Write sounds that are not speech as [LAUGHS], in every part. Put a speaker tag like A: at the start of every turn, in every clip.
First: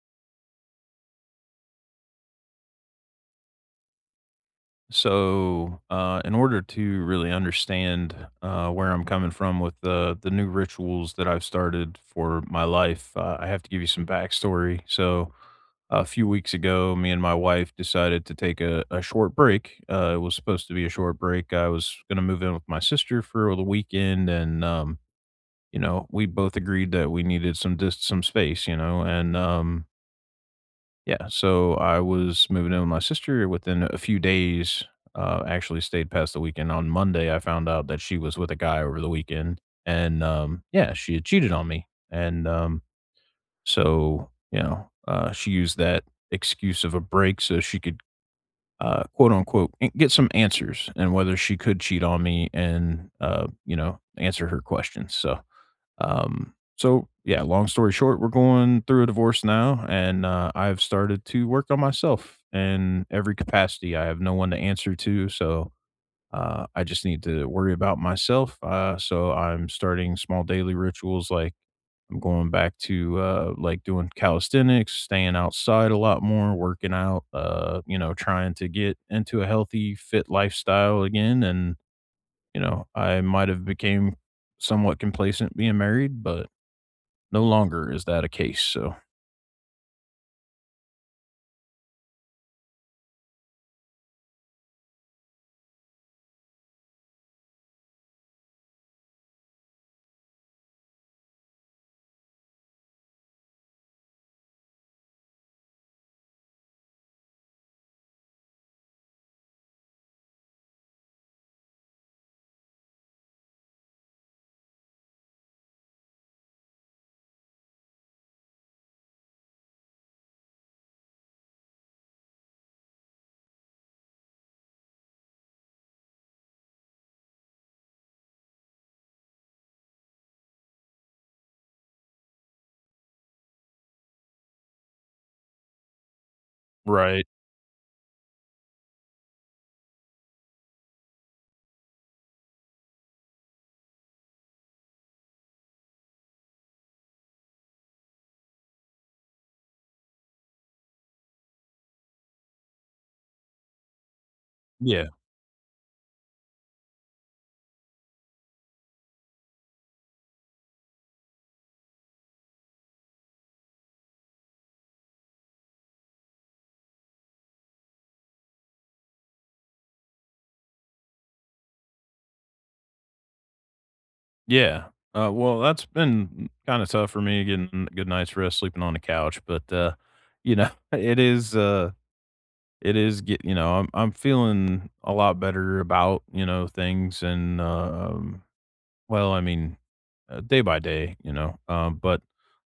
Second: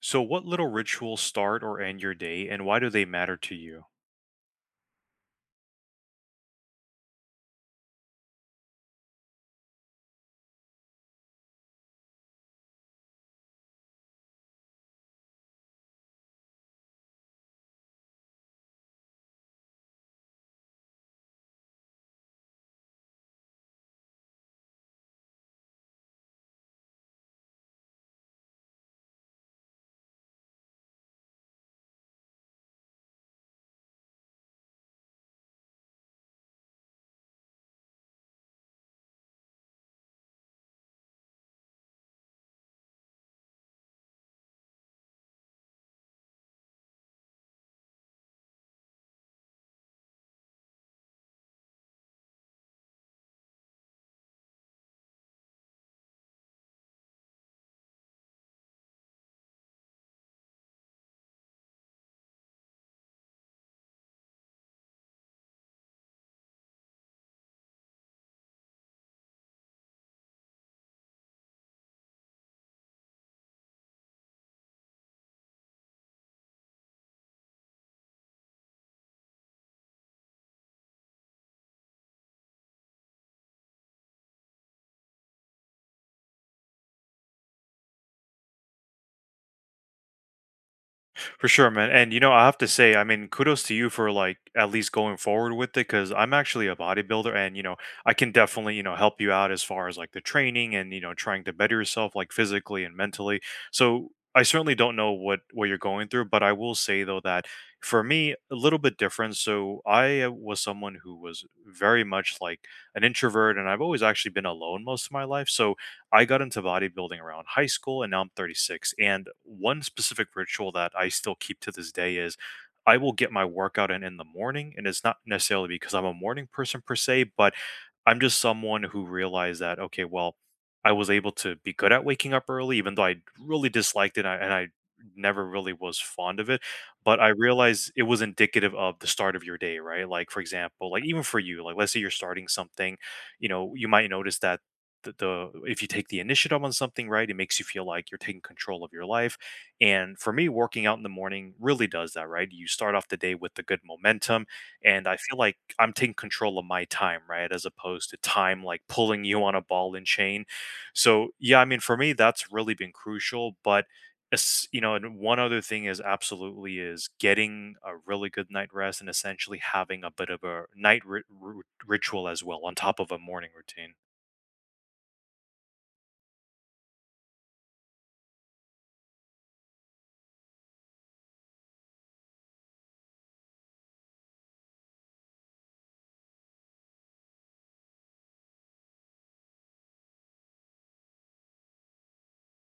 A: So, what little rituals start or end your day, and why do they matter to you?
B: In order to really understand where I'm coming from with the new rituals that I've started for my life, I have to give you some backstory. So, a few weeks ago, me and my wife decided to take a short break. It was supposed to be a short break. I was going to move in with my sister for the weekend, and you know, we both agreed that we needed some space, you know, and yeah, so I was moving in with my sister within a few days, actually stayed past the weekend. On Monday, I found out that she was with a guy over the weekend and, yeah, she had cheated on me, and, so, you know, she used that excuse of a break so she could, quote, unquote, "an get some answers" and whether she could cheat on me and, you know, answer her questions, so yeah, long story short, we're going through a divorce now, and I've started to work on myself in every capacity. I have no one to answer to, so I just need to worry about myself. So I'm starting small daily rituals like I'm going back to like doing calisthenics, staying outside a lot more, working out. You know, trying to get into a healthy, fit lifestyle again. And you know, I might have became somewhat complacent being married, but no longer is that a case, so
A: For sure, man. And you know, I have to say, I mean, kudos to you for like at least going forward with it, because I'm actually a bodybuilder, and you know, I can definitely, you know, help you out as far as like the training and, you know, trying to better yourself like physically and mentally. So, I certainly don't know what you're going through, but I will say though that for me a little bit different. So I was someone who was very much like an introvert, and I've always actually been alone most of my life. So I got into bodybuilding around high school and now I'm 36. And one specific ritual that I still keep to this day is I will get my workout in the morning. And it's not necessarily because I'm a morning person per se, but I'm just someone who realized that, okay, well, I was able to be good at waking up early, even though I really disliked it and I never really was fond of it. But
B: right.
A: I realized it was indicative of the start of your day, right? Like, for example, like even for you, like let's say you're starting something, you know, you might notice that the if you take the initiative on something, right, it makes you feel like you're taking control of your life. And for me, working out in the morning really does that. Right, you start off the day with the good momentum, and
B: Yeah.
A: I feel like I'm taking control of my time, right, as opposed to time like pulling you on a ball and chain. So yeah, I mean, for me that's really been crucial. But you know, and one other thing is absolutely is getting a really good night rest and essentially having a bit of a ritual as well on top of a morning routine.
B: Yeah, well, that's been kinda tough for me getting a good night's rest, sleeping on the couch, but, you know, [LAUGHS] it is get you know, I'm feeling a lot better about, you know, things and, well, I mean, day by day, you know, but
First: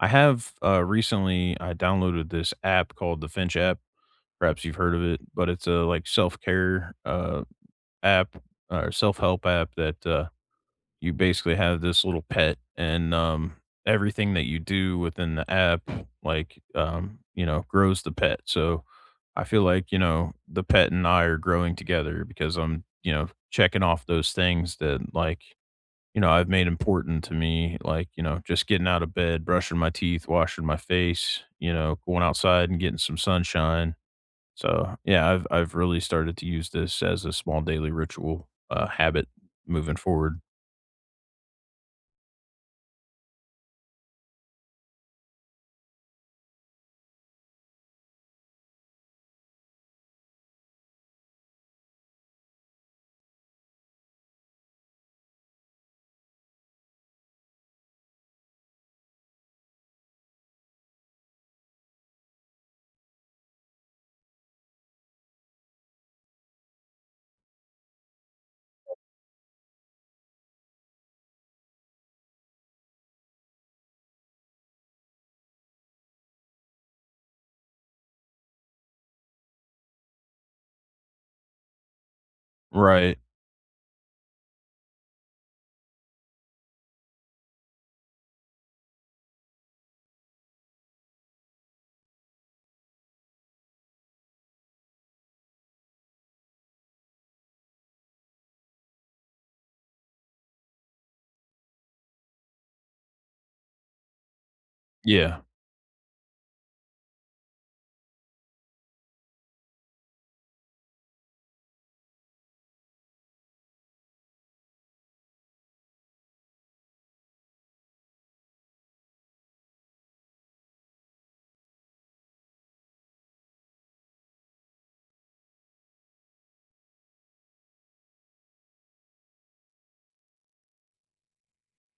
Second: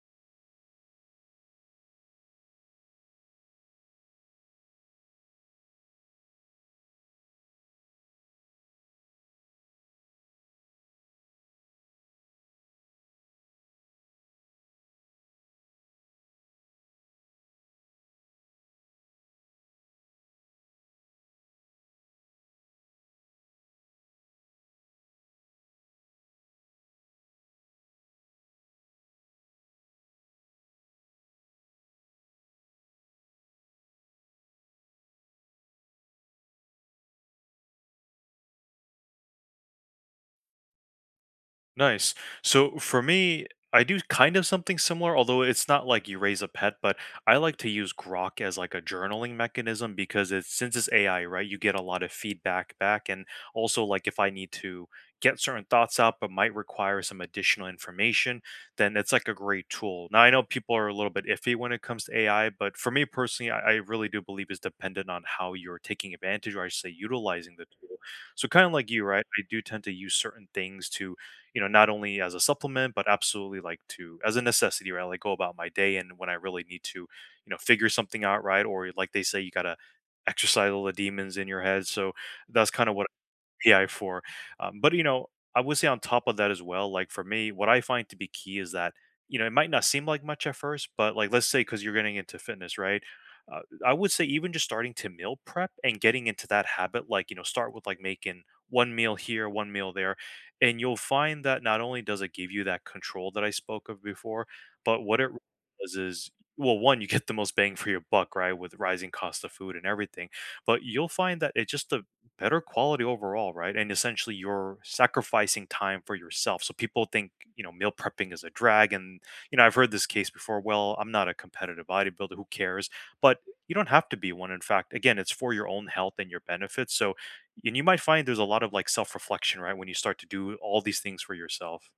B: I have, recently I downloaded this app called the Finch app. Perhaps you've heard of it, but it's a, like, self-care, app or self-help app that, you basically have this little pet and, everything that you do within the app, like, you know, grows the pet. So I feel like, you know, the pet and I are growing together because I'm, you know, checking off those things that like, you know, I've made important to me, like, you know, just getting out of bed, brushing my teeth, washing my face, you know, going outside and getting some sunshine so, yeah, I've really started to use this as a small daily ritual, habit moving forward.
A: Nice. So for me, I do kind of something similar, although it's not like you raise a pet, but I like to use Grok as like a journaling mechanism because it's since it's AI, right? You get a lot of feedback back. And also, like, if I need to get certain thoughts out but might require some additional information, then it's like a great tool. Now, I know people are a little bit iffy when it comes to AI, but for me personally, I really do believe it's dependent on how you're taking advantage, or I should say utilizing the tool. So kind of like you, right? I do tend to use certain things to, you know, not only as a supplement but absolutely like to as a necessity, right, like go about my day. And when I really need to, you know, figure something out, right, or like they say, you gotta exercise all the demons in your head. So that's kind of what
B: Right.
A: Pi 4. But you know, I would say on top of that as well, like for me, what I find to be key is that, you know, it might not seem like much at first, but like let's say because you're getting into fitness, right? Uh, I would say even just starting to meal prep and getting into that habit, like, you know, start with like making one meal here, one meal there, and you'll find that not only does it give you that control that I spoke of before, but what it really
B: Yeah,
A: does is, well, one, you get the most bang for your buck, right, with rising cost of food and everything, but you'll find that it just the better quality overall, right? And essentially, you're sacrificing time for yourself. So people think, you know, meal prepping is a drag. And, you know, I've heard this case before. Well, I'm not a competitive bodybuilder. Who cares? But you don't have to be one. In fact, again, it's for your own health and your benefits. So, and you might find there's a lot of like self reflection, right, when you start to do all these things for yourself.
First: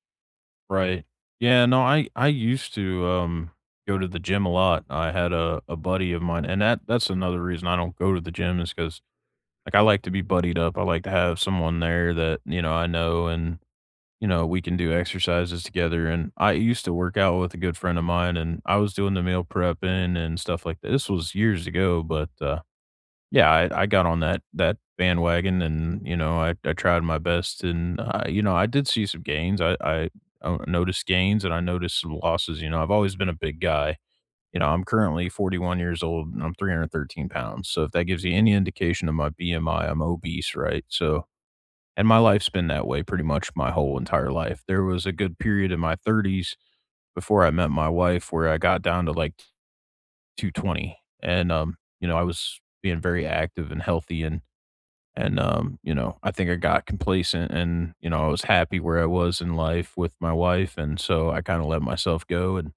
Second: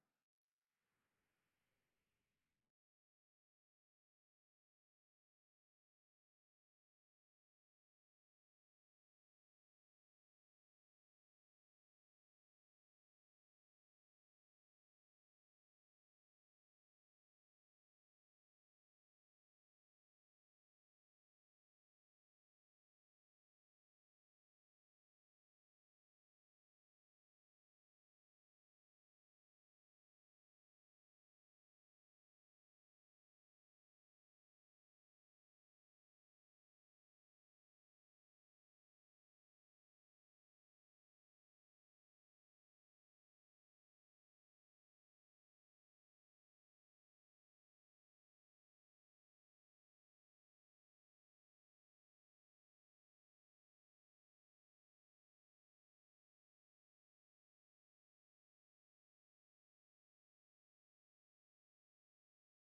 B: right. Yeah, no, I used to, go to the gym a lot. I had a buddy of mine and that's another reason I don't go to the gym is because like, I like to be buddied up. I like to have someone there that, you know, I know and, you know, we can do exercises together, and I used to work out with a good friend of mine, and I was doing the meal prepping and stuff like that. This was years ago, but, yeah, I got on that bandwagon and, you know, I tried my best and, you know, I did see some gains. I noticed gains and I noticed some losses. You know, I've always been a big guy. You know, I'm currently 41 years old and I'm 313 pounds. So if that gives you any indication of my BMI, I'm obese, right? So and my life's been that way pretty much my whole entire life. There was a good period in my 30s before I met my wife where I got down to like 220 and, you know, I was being very active and healthy and and you know, I think I got complacent and, you know, I was happy where I was in life with my wife. And so I kind of let myself go. And,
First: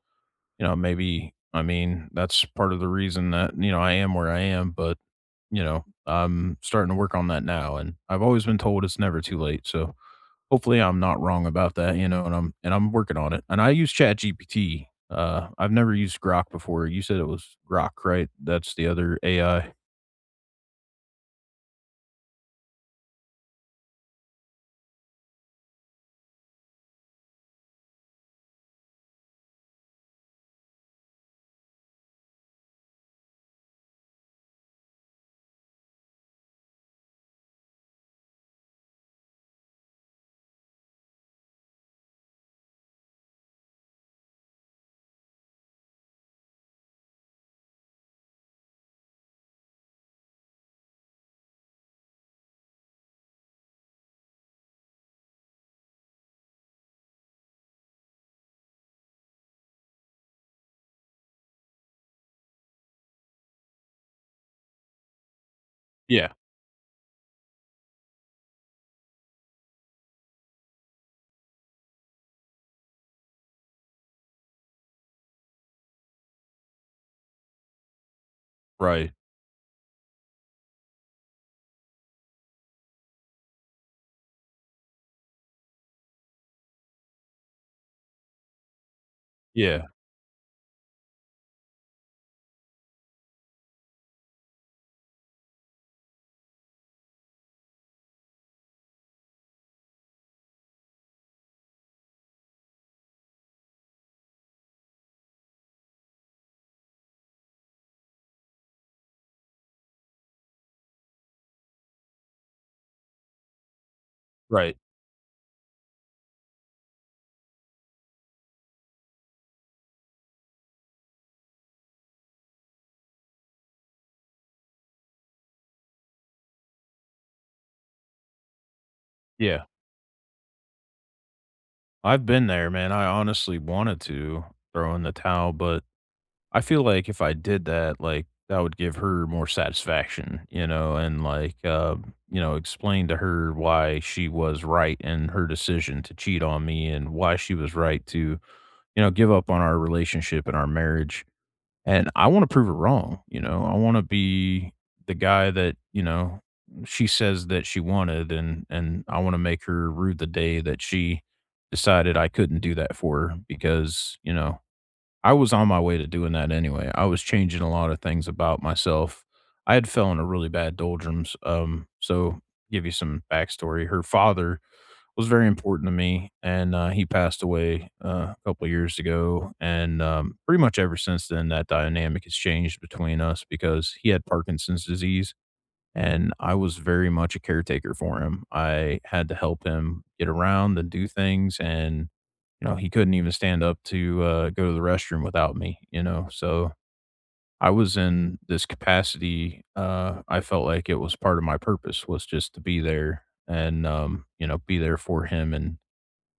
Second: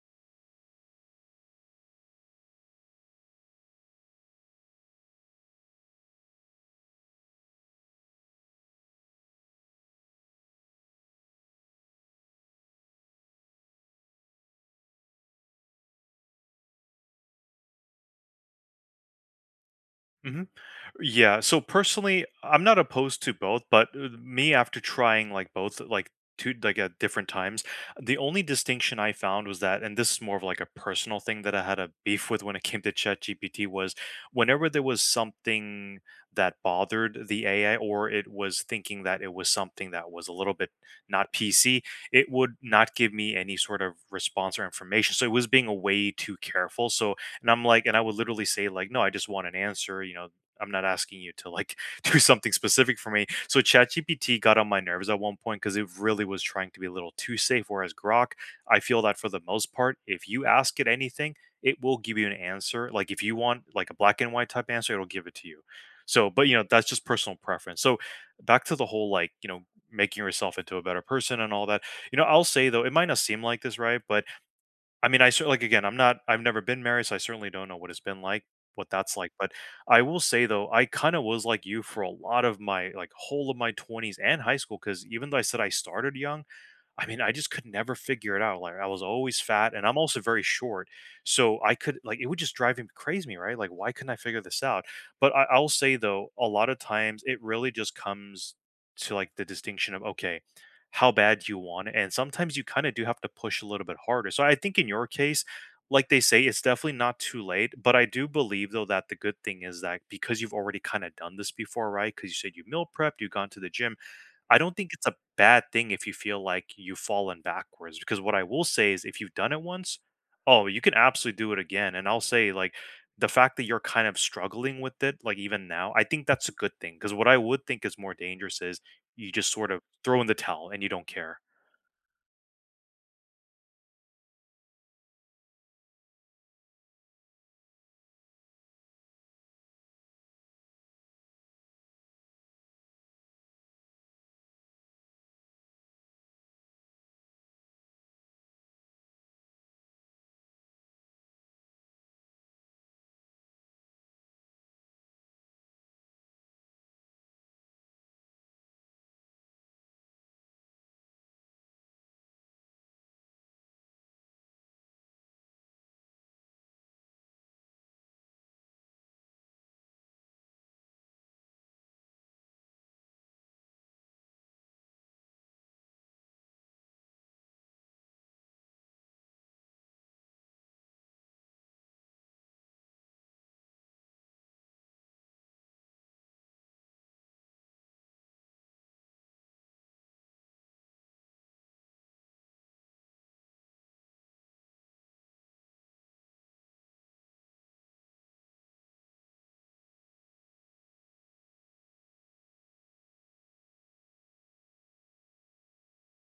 B: you know, maybe, I mean, that's part of the reason that, you know, I am where I am. But, you know, I'm starting to work on that now. And I've always been told it's never too late. So hopefully I'm not wrong about that, you know, and I'm working on it. And I use Chat GPT. I've never used Grok before. You said it was Grok, right? That's the other AI.
A: Mhm. Yeah, so personally, I'm not opposed to both, but me after trying like both like two like at different times, the only distinction I found was that, and this is more of like a personal thing that I had a beef with when it came to ChatGPT, was whenever there was something that bothered the AI, or it was thinking that it was something that was a little bit not PC, it would not give me any sort of response or information. So it was being way too careful. So, and I'm like, and I would literally say like, no, I just want an answer. You know, I'm not asking you to like [LAUGHS] do something specific for me. So ChatGPT got on my nerves at one point because it really was trying to be a little too safe. Whereas Grok, I feel that for the most part, if you ask it anything, it will give you an answer. Like if you want like a black and white type answer, it'll give it to you. So,
B: Yeah.
A: but you know, that's just personal preference. So back to the whole, like, you know, making yourself into a better person and all that. You know, I'll say though, it might not seem like this, right? But I mean, again, I've never been married, so I certainly don't know what it's been like, what
B: Right.
A: that's like, but I will say though, I kinda was like you for a lot of my like, whole of my 20s and high school. Because even though I said I started young, I mean, I just could never figure it out. Like I was always fat
B: Yeah.
A: and I'm also very short. So I could like it would just drive him crazy, right? Like why couldn't I figure this out? But I'll say though, a lot of times it really just comes to like the distinction of, okay, how bad do you want it. And sometimes you kind of do have to push a little bit harder. So I think in your case, like they say, it's definitely not too late. But I do believe though that the good thing is that because you've already kind of done this before, right? Because you said you meal prepped, you've gone to the gym, I don't
B: Right.
A: think it's a bad thing if you feel like you've fallen backwards, because what I will say is if you've done it once, oh, you can absolutely do it again. And I'll say, like, the fact that you're kind of struggling with it, like even now, I think that's a good thing, because what I would think is more dangerous is you just
B: Yeah,
A: sort of throw in the towel and you don't care.
B: I've been there, man. I honestly wanted to throw in the towel, but I feel like if I did that, like that would give her more satisfaction, you know, and like, you know, explain to her why she was right in her decision to cheat on me and why she was right to, you know, give up on our relationship and our marriage. And I wanna prove her wrong, you know? I wanna be the guy that, you know, she says that she wanted, and I wanna make her rue the day that she decided I couldn't do that for her because, you know, I was on my way to doing that anyway. I was changing a lot of things about myself. I had fell into really bad doldrums, so give you some backstory. Her father was very important to me, and, he passed away, a couple of years ago, and, pretty much ever since then, that dynamic has changed between us because he had Parkinson's disease, and I was very much a caretaker for him. I had to help him get around and do things, and, you know, he couldn't even stand up to, go to the restroom without me, you know, so I was in this capacity, I felt like it was part of my purpose was just to be there and, you know, be there for him and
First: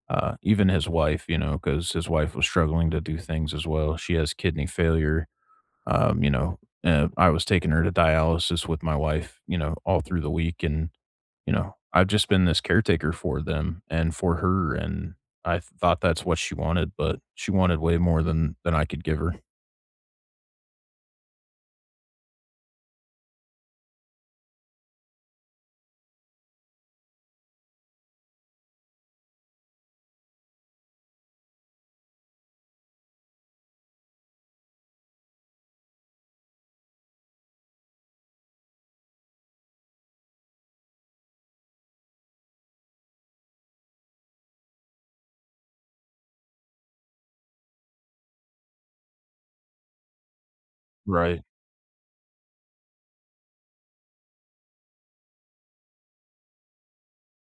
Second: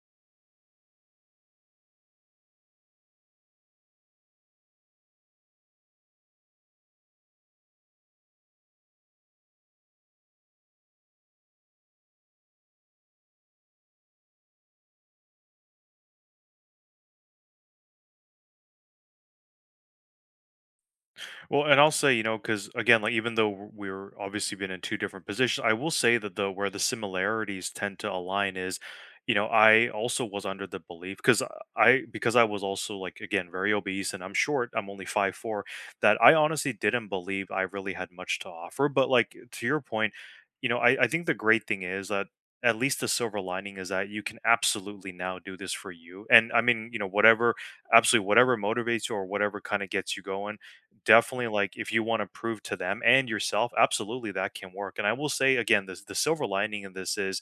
B: even his wife, you know, because his wife was struggling to do things as well. She has kidney failure. Um, you know, I was taking her to dialysis with my wife, you know, all through the week. And, you know, I've just been this caretaker for them and for her. And I thought that's what she wanted, but she wanted way more than I could give her.
A: Well, and I'll say, you know, because again, like even though we're obviously been in two different positions, I will say that the where the similarities tend to align is, you know, I also was under the belief because I was also like again very obese and I'm short, I'm only 5'4", that I honestly didn't believe I really had much to offer. But like to your point, you know, I think the great thing is that at least the silver lining is that you can absolutely now do this for you. And I mean, you know, whatever, absolutely, whatever motivates you or whatever kind of gets you going,
B: Right.
A: definitely, like if you want to prove to them and yourself, absolutely that can work. And I will say again, this, the silver lining in this is,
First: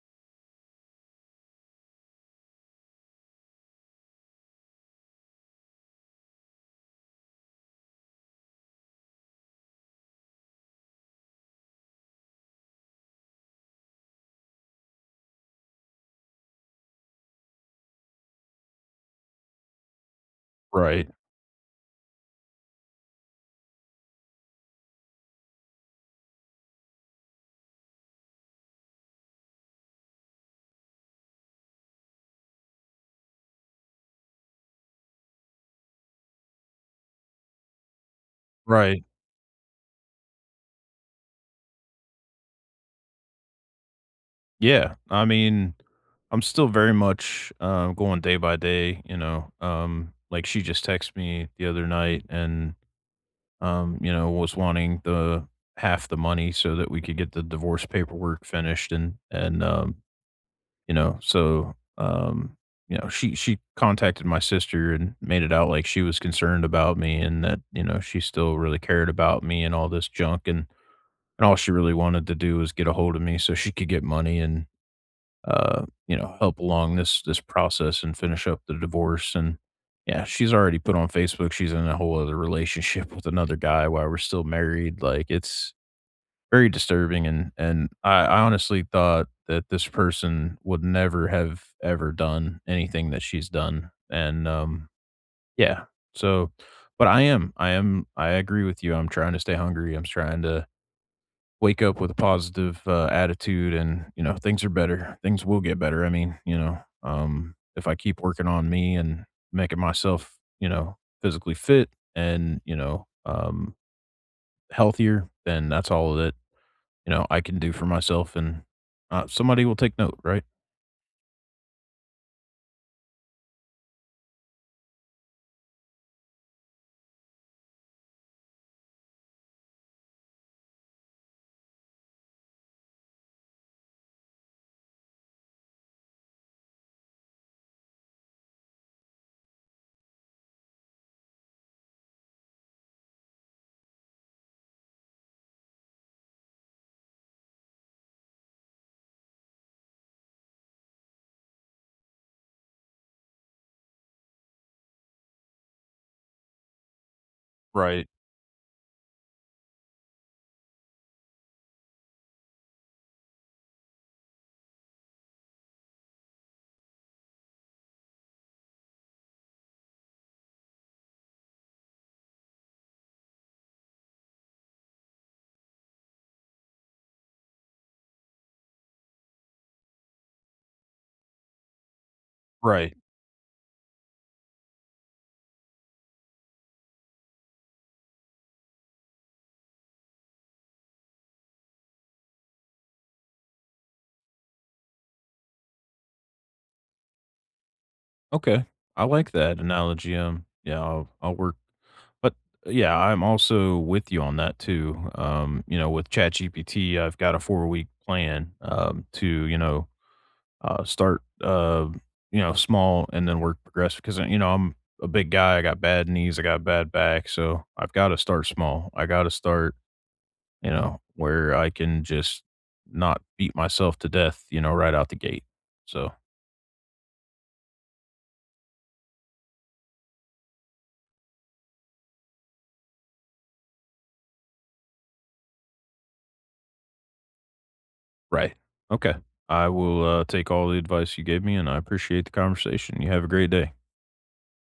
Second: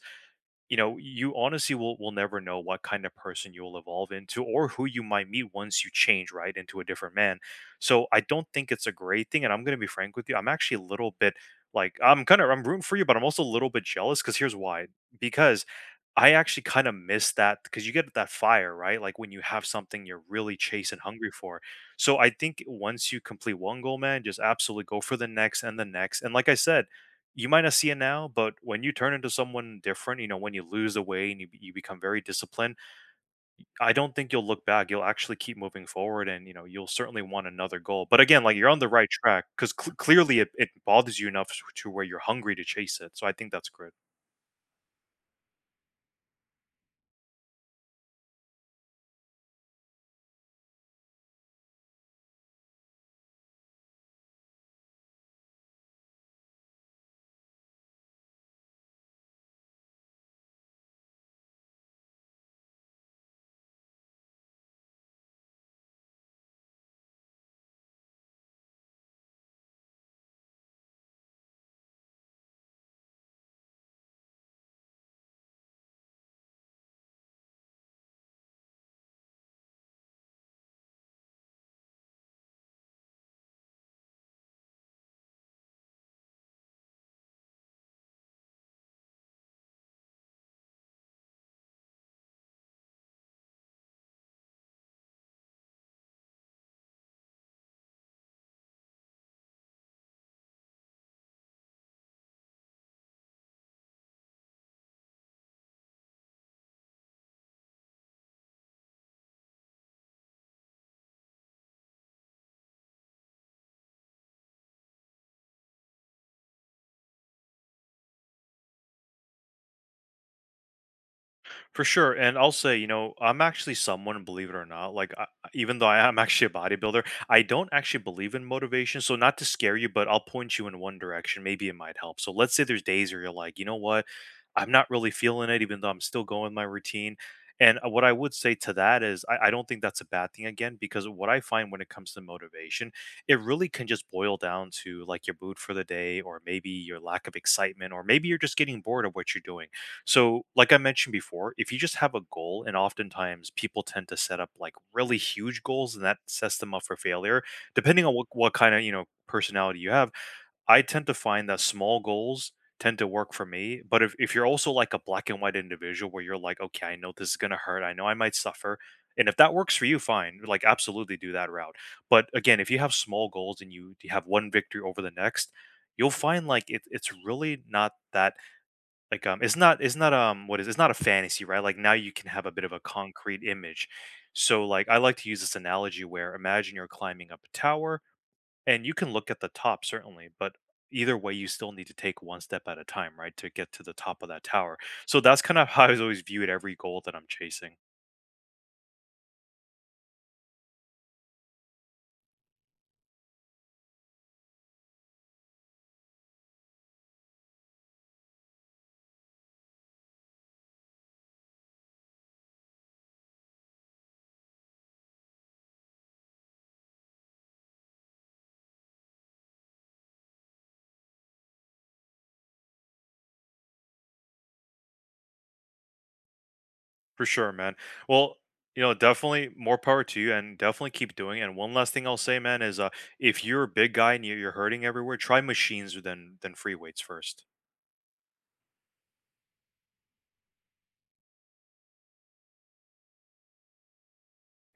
A: you know, you honestly will never know what kind of person you'll evolve into or who you might meet once you change, right, into a different man. So I don't think it's a great thing. And I'm gonna be frank with you, I'm actually a little bit like, I'm kind of I'm rooting for you, but I'm also a little bit jealous because here's why. Because I actually kind of miss that, because you get that fire, right? Like when you have something you're really chasing
B: Right.
A: hungry for. So I think once you complete one goal, man, just absolutely go for the next. And like I said, you might not see it now, but when you turn into someone different, you know, when you lose the weight and you become very disciplined, I don't think you'll look back. You'll actually keep moving forward and, you know, you'll certainly want another goal. But again, like you're on the
B: Right.
A: right track because clearly it bothers you enough to where you're hungry to chase it. So I think that's great.
B: Yeah, I mean, I'm still very much going day by day, you know. Like she just texted me the other night and you know, was wanting the half the money so that we could get the divorce paperwork finished and you know, so you know, she contacted my sister and made it out like she was concerned about me and that, you know, she still really cared about me and all this junk and all she really wanted to do was get a hold of me so she could get money and you know, help along this process and finish up the divorce. And yeah, she's already put on Facebook she's in a whole other relationship with another guy while we're still married. Like it's very disturbing and I honestly thought that this person would never have ever done anything that she's done. And yeah. So but I am. I agree with you. I'm trying to stay hungry. I'm trying to wake up with a positive, attitude and, you know, things are better. Things will get better. I mean, you know, if I keep working on me and making myself, you know, physically fit and, you know, healthier, then that's all that, you know, I can do for myself and somebody will take note, right?
A: For sure. And I'll say, you know, I'm actually someone, believe it or not, like, I, even though I am actually a bodybuilder, I don't actually believe in motivation. So, not to scare you, but I'll point you in one direction. Maybe it might help. So, let's say there's days where you're like, you know what? I'm not really feeling it, even though I'm still going with my routine. And what I would say to that is, I don't think that's a bad thing again, because what I find when it comes to motivation, it really can just boil down to like your mood for the day, or maybe your lack of excitement, or maybe you're just getting bored of what you're doing. So, like I mentioned before, if you just have a goal, and oftentimes people tend to set up like really huge goals, and that sets them up for failure. Depending
B: Right.
A: on what kind of, you know, personality you have, I tend to find that small goals tend to work for me. But if you're also like a black and white individual where you're like, okay, I know this is gonna hurt, I know I might suffer. And if that works for you, fine. Like, absolutely do that route. But again, if you have small goals and you have one victory over the next, you'll find like it's really not that like, it's not, what is it's not a fantasy, right? Like, now you can have a bit of a
B: Right.
A: concrete image. So, like, I like to use this analogy where imagine you're climbing up a tower, and you can look at the top certainly, but either way, you still need to take one step at a time, right, to get to the top of that tower. So that's kind of how I've always viewed every goal that I'm chasing.
B: Okay, I like that analogy. Yeah, I'll work but yeah, I'm also with you on that too. You know, with ChatGPT, I've got a 4 week plan to you know start you know small and then work progressive because you know I'm a big guy. I got bad knees. I got bad back. So I've got to start small. I got to start you know where I can just not beat myself to death. You know, right out the gate. So
A: For sure, man. Well, you know, definitely more power to you and definitely keep doing it. And one last thing I'll say, man, is, if you're a big guy and you're hurting everywhere, try machines than free weights first.
B: right. Okay. I will take all the advice you gave me, and I appreciate the conversation. You have a great day.